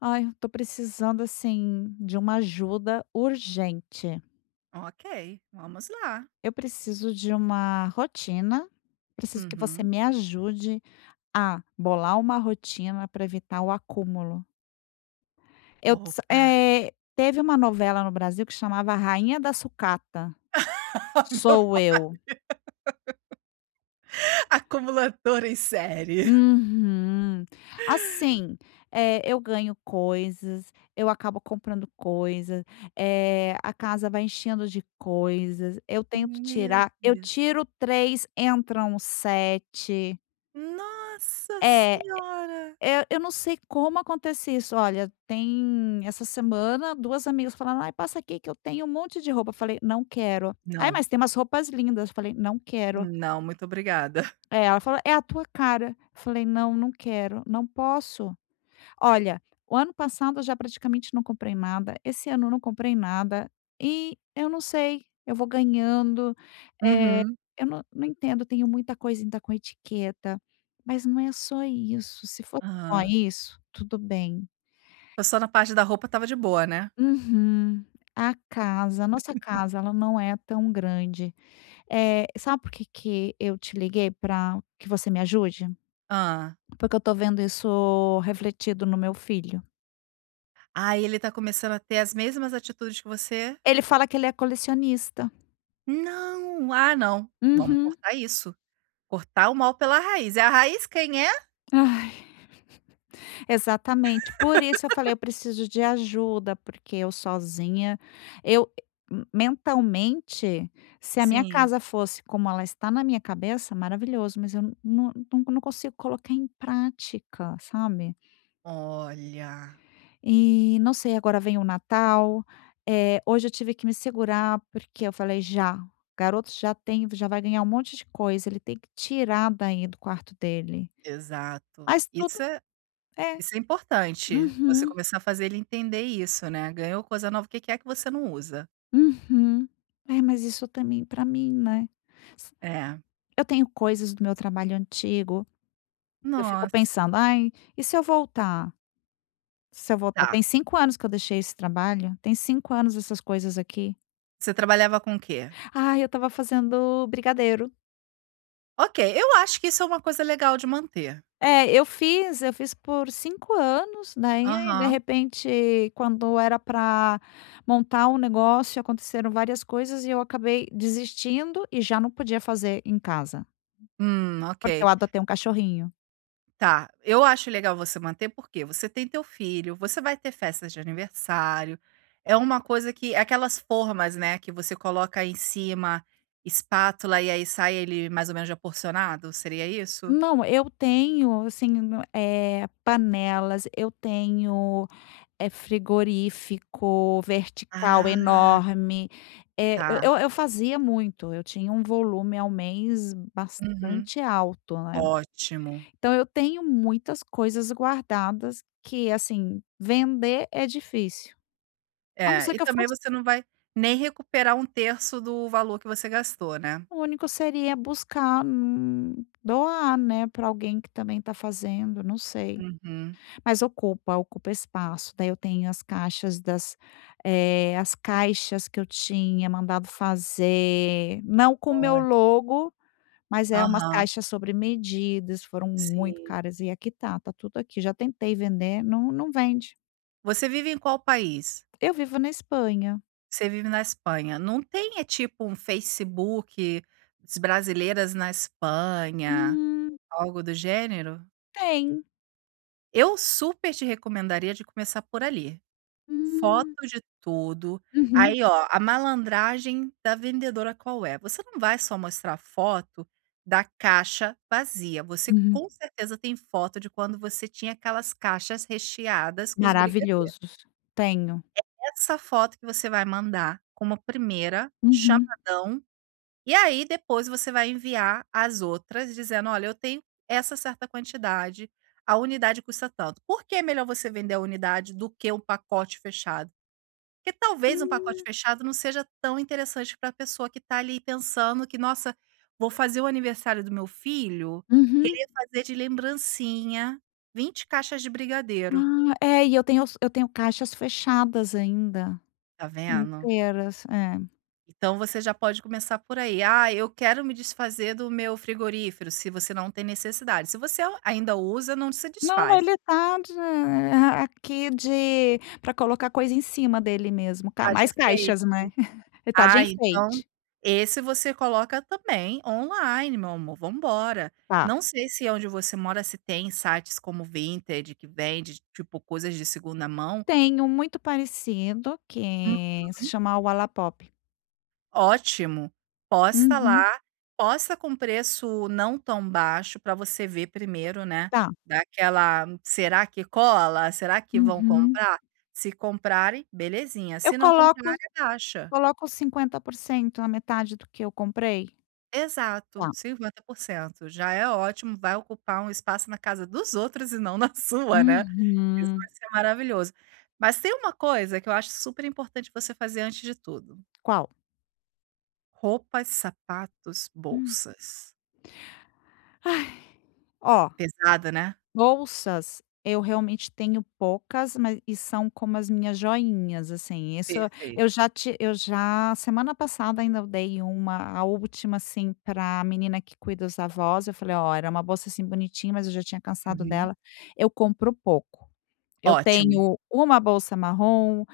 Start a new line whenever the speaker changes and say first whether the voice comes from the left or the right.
left: Ai, eu tô precisando assim de uma ajuda urgente.
right: Ok, vamos lá.
left: Eu preciso de uma rotina. Preciso que você
right: Uhum.
left: me ajude a bolar uma rotina para evitar o acúmulo.
right: Opa!
left: Teve uma novela no Brasil que chamava Rainha da Sucata.
right: Meu
left: Sou eu.
right: Acumulador em série.
left: Uhum. Assim, eu ganho coisas, eu acabo comprando coisas, a casa vai enchendo de coisas, eu tento
right: Meu
left: tirar eu
right: Deus.
left: tiro três, entram sete.
right: Nossa
left: É,
right: senhora!
left: eu não sei como acontece isso. Olha, tem essa semana duas amigas falando: "Ai, passa aqui que eu tenho um monte de roupa". Eu falei: "Não quero". "Ai,
right: Não,
left: mas tem umas roupas lindas". Eu falei: "Não quero".
right: não, muito obrigada.
left: É, ela falou: "É a tua cara". Eu falei: "Não, não quero, não posso". Olha, o ano passado eu já praticamente não comprei nada, esse ano eu não comprei nada e eu não sei, eu vou ganhando, eh,
right: Uhum.
left: eu não entendo, tenho muita coisa ainda com etiqueta, mas não é só isso, se fosse só
right: Hã.
left: isso, tudo bem.
right: Foi só na parte da roupa, estava de boa, né?
left: Uhum. A casa, a nossa casa, ela não é tão grande. Sabe por que que eu te liguei para que você me ajude?
right: Ah,
left: Porque eu tô vendo isso refletido no meu filho.
right: ah, ele tá começando a ter as mesmas atitudes que você?
left: Ele fala que ele é colecionista.
right: Não, ah, não. Vamos
left: Uhum.
right: cortar isso. Cortar o mal pela raiz. É a raiz quem é?
left: Ai, exatamente. Por isso eu falei: "Eu preciso de ajuda", porque eu sozinha eu mentalmente, se a minha
right: Sim.
left: casa fosse como ela está na minha cabeça, maravilhoso, mas eu não consigo colocar em prática, sabe.
right: Olha,
left: E não sei, agora vem o Natal, hoje eu tive que me segurar, porque eu falei: "Já, garoto já vai ganhar um monte de coisa, ele tem que tirar daí do quarto dele".
right: exato.
left: Mas
right: Isso
left: tudo
right: é
left: é.
right: Isso é importante, você
left: Uhum.
right: começar a fazer ele entender isso, né. Ganhou coisa nova, o que que é que você não usa?
left: Uhum. É, mas isso também para mim, né. S
right: É.
left: Eu tenho coisas do meu trabalho antigo que eu fico
right: Nossa,
left: pensando: "Ai, e se eu voltar? Se eu voltar",
right: tá.
left: tem 5 anos que eu deixei esse trabalho, tem 5 anos essas coisas aqui.
right: Você trabalhava com o quê?
left: "Ai, eu estava fazendo brigadeiro".
right: Ok, eu acho que isso é uma coisa legal de manter.
left: É, eu fiz por 5 anos, daí, de
right: Aham.
left: repente, quando era para montar um negócio, aconteceram várias coisas e eu acabei desistindo e já não podia fazer em casa,
right: Ok.
left: porque eu adotei um cachorrinho.
right: Tá, eu acho legal você manter, porque você tem teu filho, você vai ter festas de aniversário, é uma coisa que é aquelas formas, né, que você coloca em cima, espátula, e aí sai ele mais ou menos já porcionado, seria isso?
left: Não, eu tenho, assim, no eh, panelas, eu tenho, é frigorífico vertical
right: Ah,
left: enorme. É, eu
right: tá.
left: eu eu fazia muito, eu tinha um volume ao mês
right: Uhum.
left: bastante alto, né.
right: Ótimo.
left: Então eu tenho muitas coisas guardadas que, assim, vender é difícil. A não
right: É,
left: ser
right: e
left: que eu
right: também
left: fosse,
right: você não vai nem recuperar um terço do valor que você gastou, né.
left: o único seria buscar, doar, né. Para alguém que também está fazendo, não sei.
right: Uhum.
left: Mas ocupa, ocupa espaço. Daí eu tenho as as caixas que eu tinha mandado fazer, não com o meu
right: Olha.
left: logo, mas é umas
right: Aham.
left: caixas sobre medidas, foram muito
right: Sim.
left: caras e aqui tá, tá tudo aqui. Já tentei vender, não vende.
right: Você vive em qual país?
left: Eu vivo na Espanha.
right: Você vive na Espanha. Não tem, é tipo, um Facebook s brasileiras na Espanha,
left: Hum.
right: algo do gênero?
left: Tem.
right: Eu super te recomendaria de começar por ali. Foto
left: Hum.
right: de tudo.
left: Uhum,
right: Aí, ó, a malandragem da vendedora qual é? Você não vai só mostrar foto da caixa vazia, você
left: uhum.
right: com certeza tem foto de quando você tinha aquelas caixas recheadas com os brigadeiros.
left: Maravilhosos. Tenho.
right: Essa foto que você vai mandar como primeira,
left: Uhum.
right: chamadão, e aí depois você vai enviar as outras dizendo: "Olha, eu tenho essa certa quantidade, a unidade custa tanto". Por que é melhor você vender a unidade do que um pacote fechado? Porque talvez um pacote
left: Hum.
right: fechado não seja tão interessante para a pessoa que está ali pensando que: "Nossa, vou fazer o aniversário do meu filho,
left: Uhum.
right: queria fazer de lembrancinha 20 caixas de brigadeiro",
left: Ah, é, e eu tenho caixas fechadas ainda.
right: tá vendo?
left: Inteiras, é.
right: Então você já pode começar por aí. "Ah, eu quero me desfazer do meu frigorífero", se você não tem necessidade. Se você ainda usa, não se
left: Não,
right: desfaz.
left: ele tá de aqui de para colocar coisa em cima dele mesmo, ca
right: Tá,
left: mais
right: gente,
left: caixas, né. Ele tá de
right: ah, então
left: enfeite.
right: esse você coloca também online, meu amor, vambora.
left: Tá.
right: Não sei se onde você mora se tem sites como Vinted que vende, tipo, coisas de segunda mão.
left: Tem um muito parecido
right: Hum,
left: que se chama o Wallapop.
right: ótimo, posta
left: Uhum.
right: lá, posta com preço não tão baixo para você ver primeiro, né,
left: Tá.
right: daquela aquela: "Será que cola? Será que vão
left: Uhum.
right: comprar?". Se comprarem, belezinha,
left: Eu
right: se não comprarem,
left: coloco
right: abaixa.
left: coloco 50%, a metade do que eu comprei.
right: Exato,
left: Tá.
right: 50%. Já é ótimo, vai ocupar um espaço na casa dos outros e não na sua, né. Isso vai
left: Uhum.
right: ser maravilhoso. Mas tem uma coisa que eu acho super importante você fazer antes de tudo:
left: Qual?
right: roupas, sapatos,
left: Hum.
right: bolsas.
left: Ó.
right: Pesada, né?
left: Bolsas, eu realmente tenho poucas, mas e são como as minhas joinhas, assim, isso
right: Perfeito.
left: eu já semana passada ainda eu dei uma, a última, assim, para a menina que cuida dos avós, eu falei: "Ó, era uma bolsa, assim, bonitinha, mas eu já tinha cansado
right: Uhum.
left: dela". Eu compro pouco. Eu
right: Ótimo.
left: tenho uma bolsa marrom,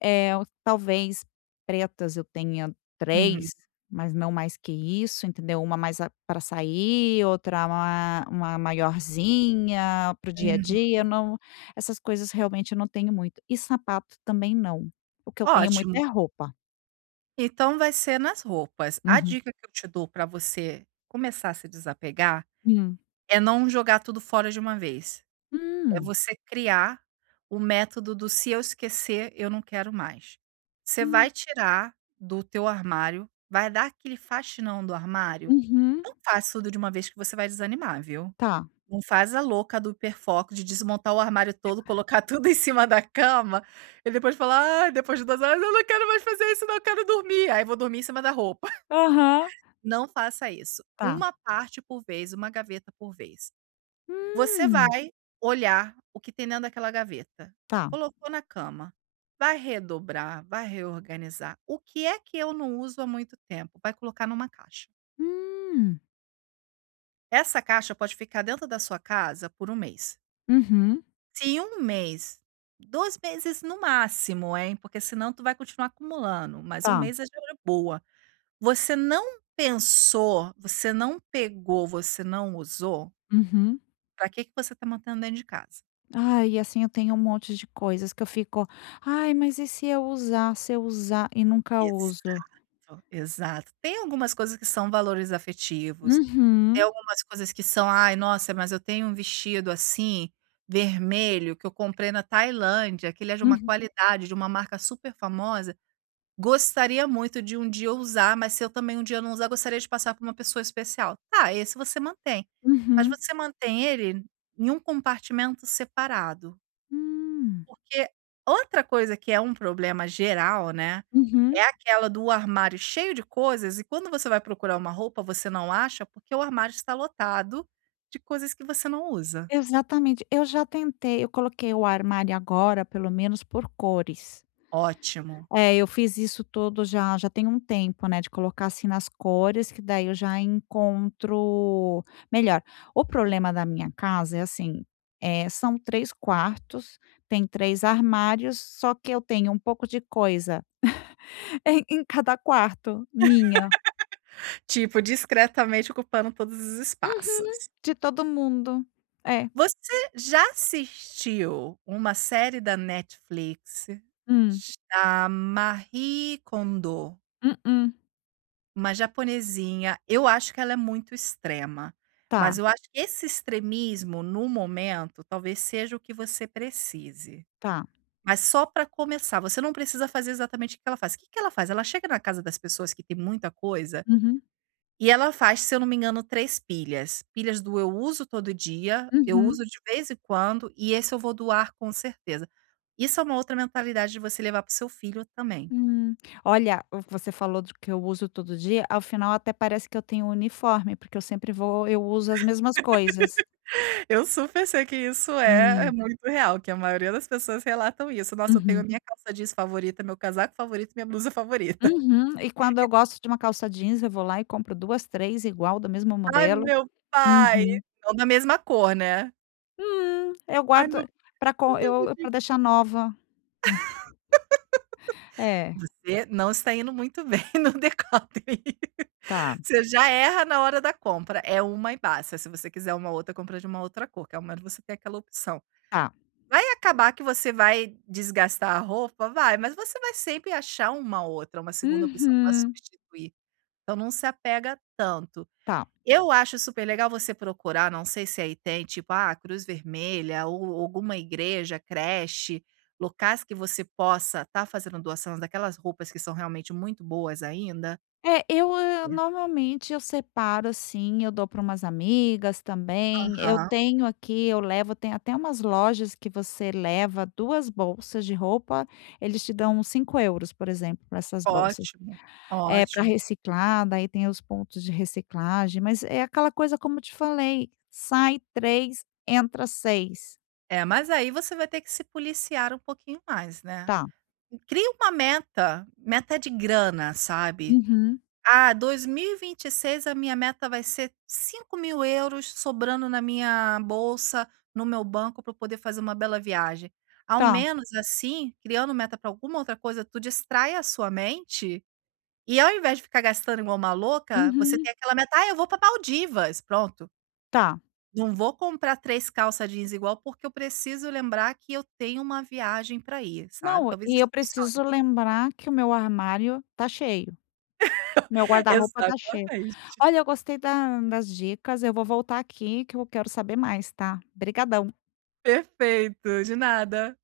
left: é, talvez pretas eu tenha
right: Uhum,
left: três, mas não mais que isso, entendeu. Uma mais para sair, outra uma maiorzinha para o dia a
right: uhum.
left: dia, eu não, essas coisas realmente eu não tenho muito. E sapato também não. O que eu tenho muito é
right: Ótimo.
left: roupa.
right: Então vai ser nas roupas. A
left: Uhum.
right: dica que eu te dou para você começar a se desapegar
left: Hum.
right: é não jogar tudo fora de uma vez. É
left: Hum.
right: você criar o método do "se eu esquecer, eu não quero mais". Você vai
left: Hum.
right: tirar do teu armário, vai dar aquele faxinão do armário.
left: Uhum.
right: Não faz tudo de uma vez que você vai desanimar, viu.
left: Tá.
right: Não faz a louca do hiperfoco de desmontar o armário todo, colocar tudo em cima da cama e depois falar: "Ai, depois de 2 horas eu não quero mais fazer isso não, eu quero dormir". Aí vou dormir em cima da roupa.
left: Aham.
right: Não faça isso.
left: Tá.
right: Uma parte por vez, uma gaveta por vez. Você
left: Hum.
right: vai olhar o que tem dentro daquela gaveta,
left: Tá.
right: colocou na cama, vai redobrar, vai reorganizar. O que é que eu não uso há muito tempo? Vai colocar numa caixa.
left: Hum.
right: Essa caixa pode ficar dentro da sua casa por um mês.
left: Uhum.
right: Se em 1 mês, 2 meses no máximo, hein, porque senão tu vai continuar acumulando, mas um
left: Tá.
right: mês é já de boa. Você não pensou, você não pegou, você não usou,
left: Uhum.
right: para que que você está mantendo dentro de casa?
left: Ai, e assim eu tenho um monte de coisas que eu fico: "Ai, mas e se eu usar, se eu usar", e nunca
right: Isso.
left: uso.
right: Exato. Tem algumas coisas que são valores afetivos, tem
left: Uhum,
right: algumas coisas que são: "Ai, nossa, mas eu tenho um vestido assim, vermelho, que eu comprei na Tailândia, que ele é de uma
left: uhum,
right: qualidade, de uma marca super famosa. Gostaria muito de um dia usar, mas se eu também um dia não usar, gostaria de passar para uma pessoa especial". Tá, esse você mantém, mas
left: uhum.
right: você mantém ele em um compartimento separado.
left: Hum,
right: Porque outra coisa que é um problema geral, né, é
left: uhum.
right: aquela do armário cheio de coisas e quando você vai procurar uma roupa, você não acha, porque o armário está lotado de coisas que você não usa.
left: Exatamente. Eu já tentei, eu coloquei o armário agora, pelo menos por cores.
right: Ótimo.
left: É, eu fiz isso todo já tem um tempo, né, de colocar, assim, nas cores, que daí eu já encontro melhor. O problema da minha casa é assim, são 3 quartos, tem 3 armários, só que eu tenho um pouco de coisa em cada quarto, minha,
right: Tipo, discretamente ocupando todos os espaços.
left: Uhum, de todo mundo. É.
right: Você já assistiu uma série da Netflix
left: Hum.
right: da Marie Kondo?
left: Mm.
right: Uma japonesinha, eu acho que ela é muito extrema,
left: Tá,
right: mas eu acho que esse extremismo no momento talvez seja o que você precise.
left: tá.
right: Mas só para começar, você não precisa fazer exatamente o que ela faz. O que que ela faz? Ela chega na casa das pessoas que tem muita coisa
left: Uhum,
right: e ela faz, se eu não me engano, 3 pilhas. Pilhas do eu uso todo dia, eu
left: uhum.
right: uso de vez em quando e esse eu vou doar com certeza. Isso é uma outra mentalidade de você levar para o seu filho também.
left: Hum. Olha, o que você falou do que eu uso todo dia, ao final até parece que eu tenho um uniforme, porque eu sempre vou eu uso as mesmas coisas.
right: Eu super sei que isso é
left: Hum.
right: muito real, que a maioria das pessoas relatam isso. "Nossa, eu tenho a
left: Uhum.
right: minha calça jeans favorita, meu casaco favorito, minha blusa favorita".
left: Uhum. E quando eu gosto de uma calça jeans, eu vou lá e compro 2, 3, igual, do mesmo
right: "Ai,
left: modelo.
right: meu pai"
left: Uhum.
right: não da mesma cor, né.
left: Eu
right: "Ai,
left: guardo
right: meu"
left: para eu
right: Deus.
left: para deixar nova. É,
right: Você não está indo muito bem no decote.
left: tá,
right: Você já erra na hora da compra, é uma e basta. Se você quiser uma outra, compra de uma outra cor, que ao menos você tem aquela opção.
left: tá.
right: Vai acabar que você vai desgastar a roupa? Vai, mas você vai sempre achar uma outra, uma segunda opção para
left: Uhum.
right: substituir. Então não se apega tanto.
left: Tá.
right: Eu acho super legal você procurar, não sei se aí tem, tipo, ah, Cruz Vermelha ou alguma igreja, creche, locais que você possa estar fazendo doação daquelas roupas que são realmente muito boas ainda.
left: É, eu, hã,
right: É.
left: normalmente eu separo, assim, eu dou para umas amigas também. Eu
right: Aham,
left: tenho aqui, eu levo, tem até umas lojas que você leva 2 bolsas de roupa, eles te dão uns 5 euros, por exemplo, para essas bolsas.
right: ótimo,
left: É, para
right: ótimo.
left: reciclar, daí tem os pontos de reciclagem, mas é aquela coisa como eu te falei, sai 3, entra seis.
right: É, mas aí você vai ter que se policiar um pouquinho mais, né.
left: Tá.
right: Cria uma meta, meta de grana, sabe.
left: Uhum.
right: Ah, dois mil e vinte e seis a minha meta vai ser 5.000 € sobrando na minha bolsa, no meu banco, para eu poder fazer uma bela viagem. Ao
left: Tá.
right: menos assim, criando meta para alguma outra coisa, tu distrai a sua mente, e ao invés de ficar gastando igual uma louca, você
left: Uhum.
right: tem aquela meta: "Ah, eu vou para Maldivas", pronto.
left: Tá.
right: Não vou comprar 3 calça jeans igual, porque eu preciso lembrar que eu tenho uma viagem para ir, sabe.
left: Não,
right: Talvez
left: e eu
right: isso funcione.
left: preciso lembrar que o meu armário tá cheio. Meu guarda-roupa tá cheio.
right: Exatamente.
left: Olha, eu gostei da das dicas, eu vou voltar aqui que eu quero saber mais, tá. Brigadão.
right: Perfeito, de nada.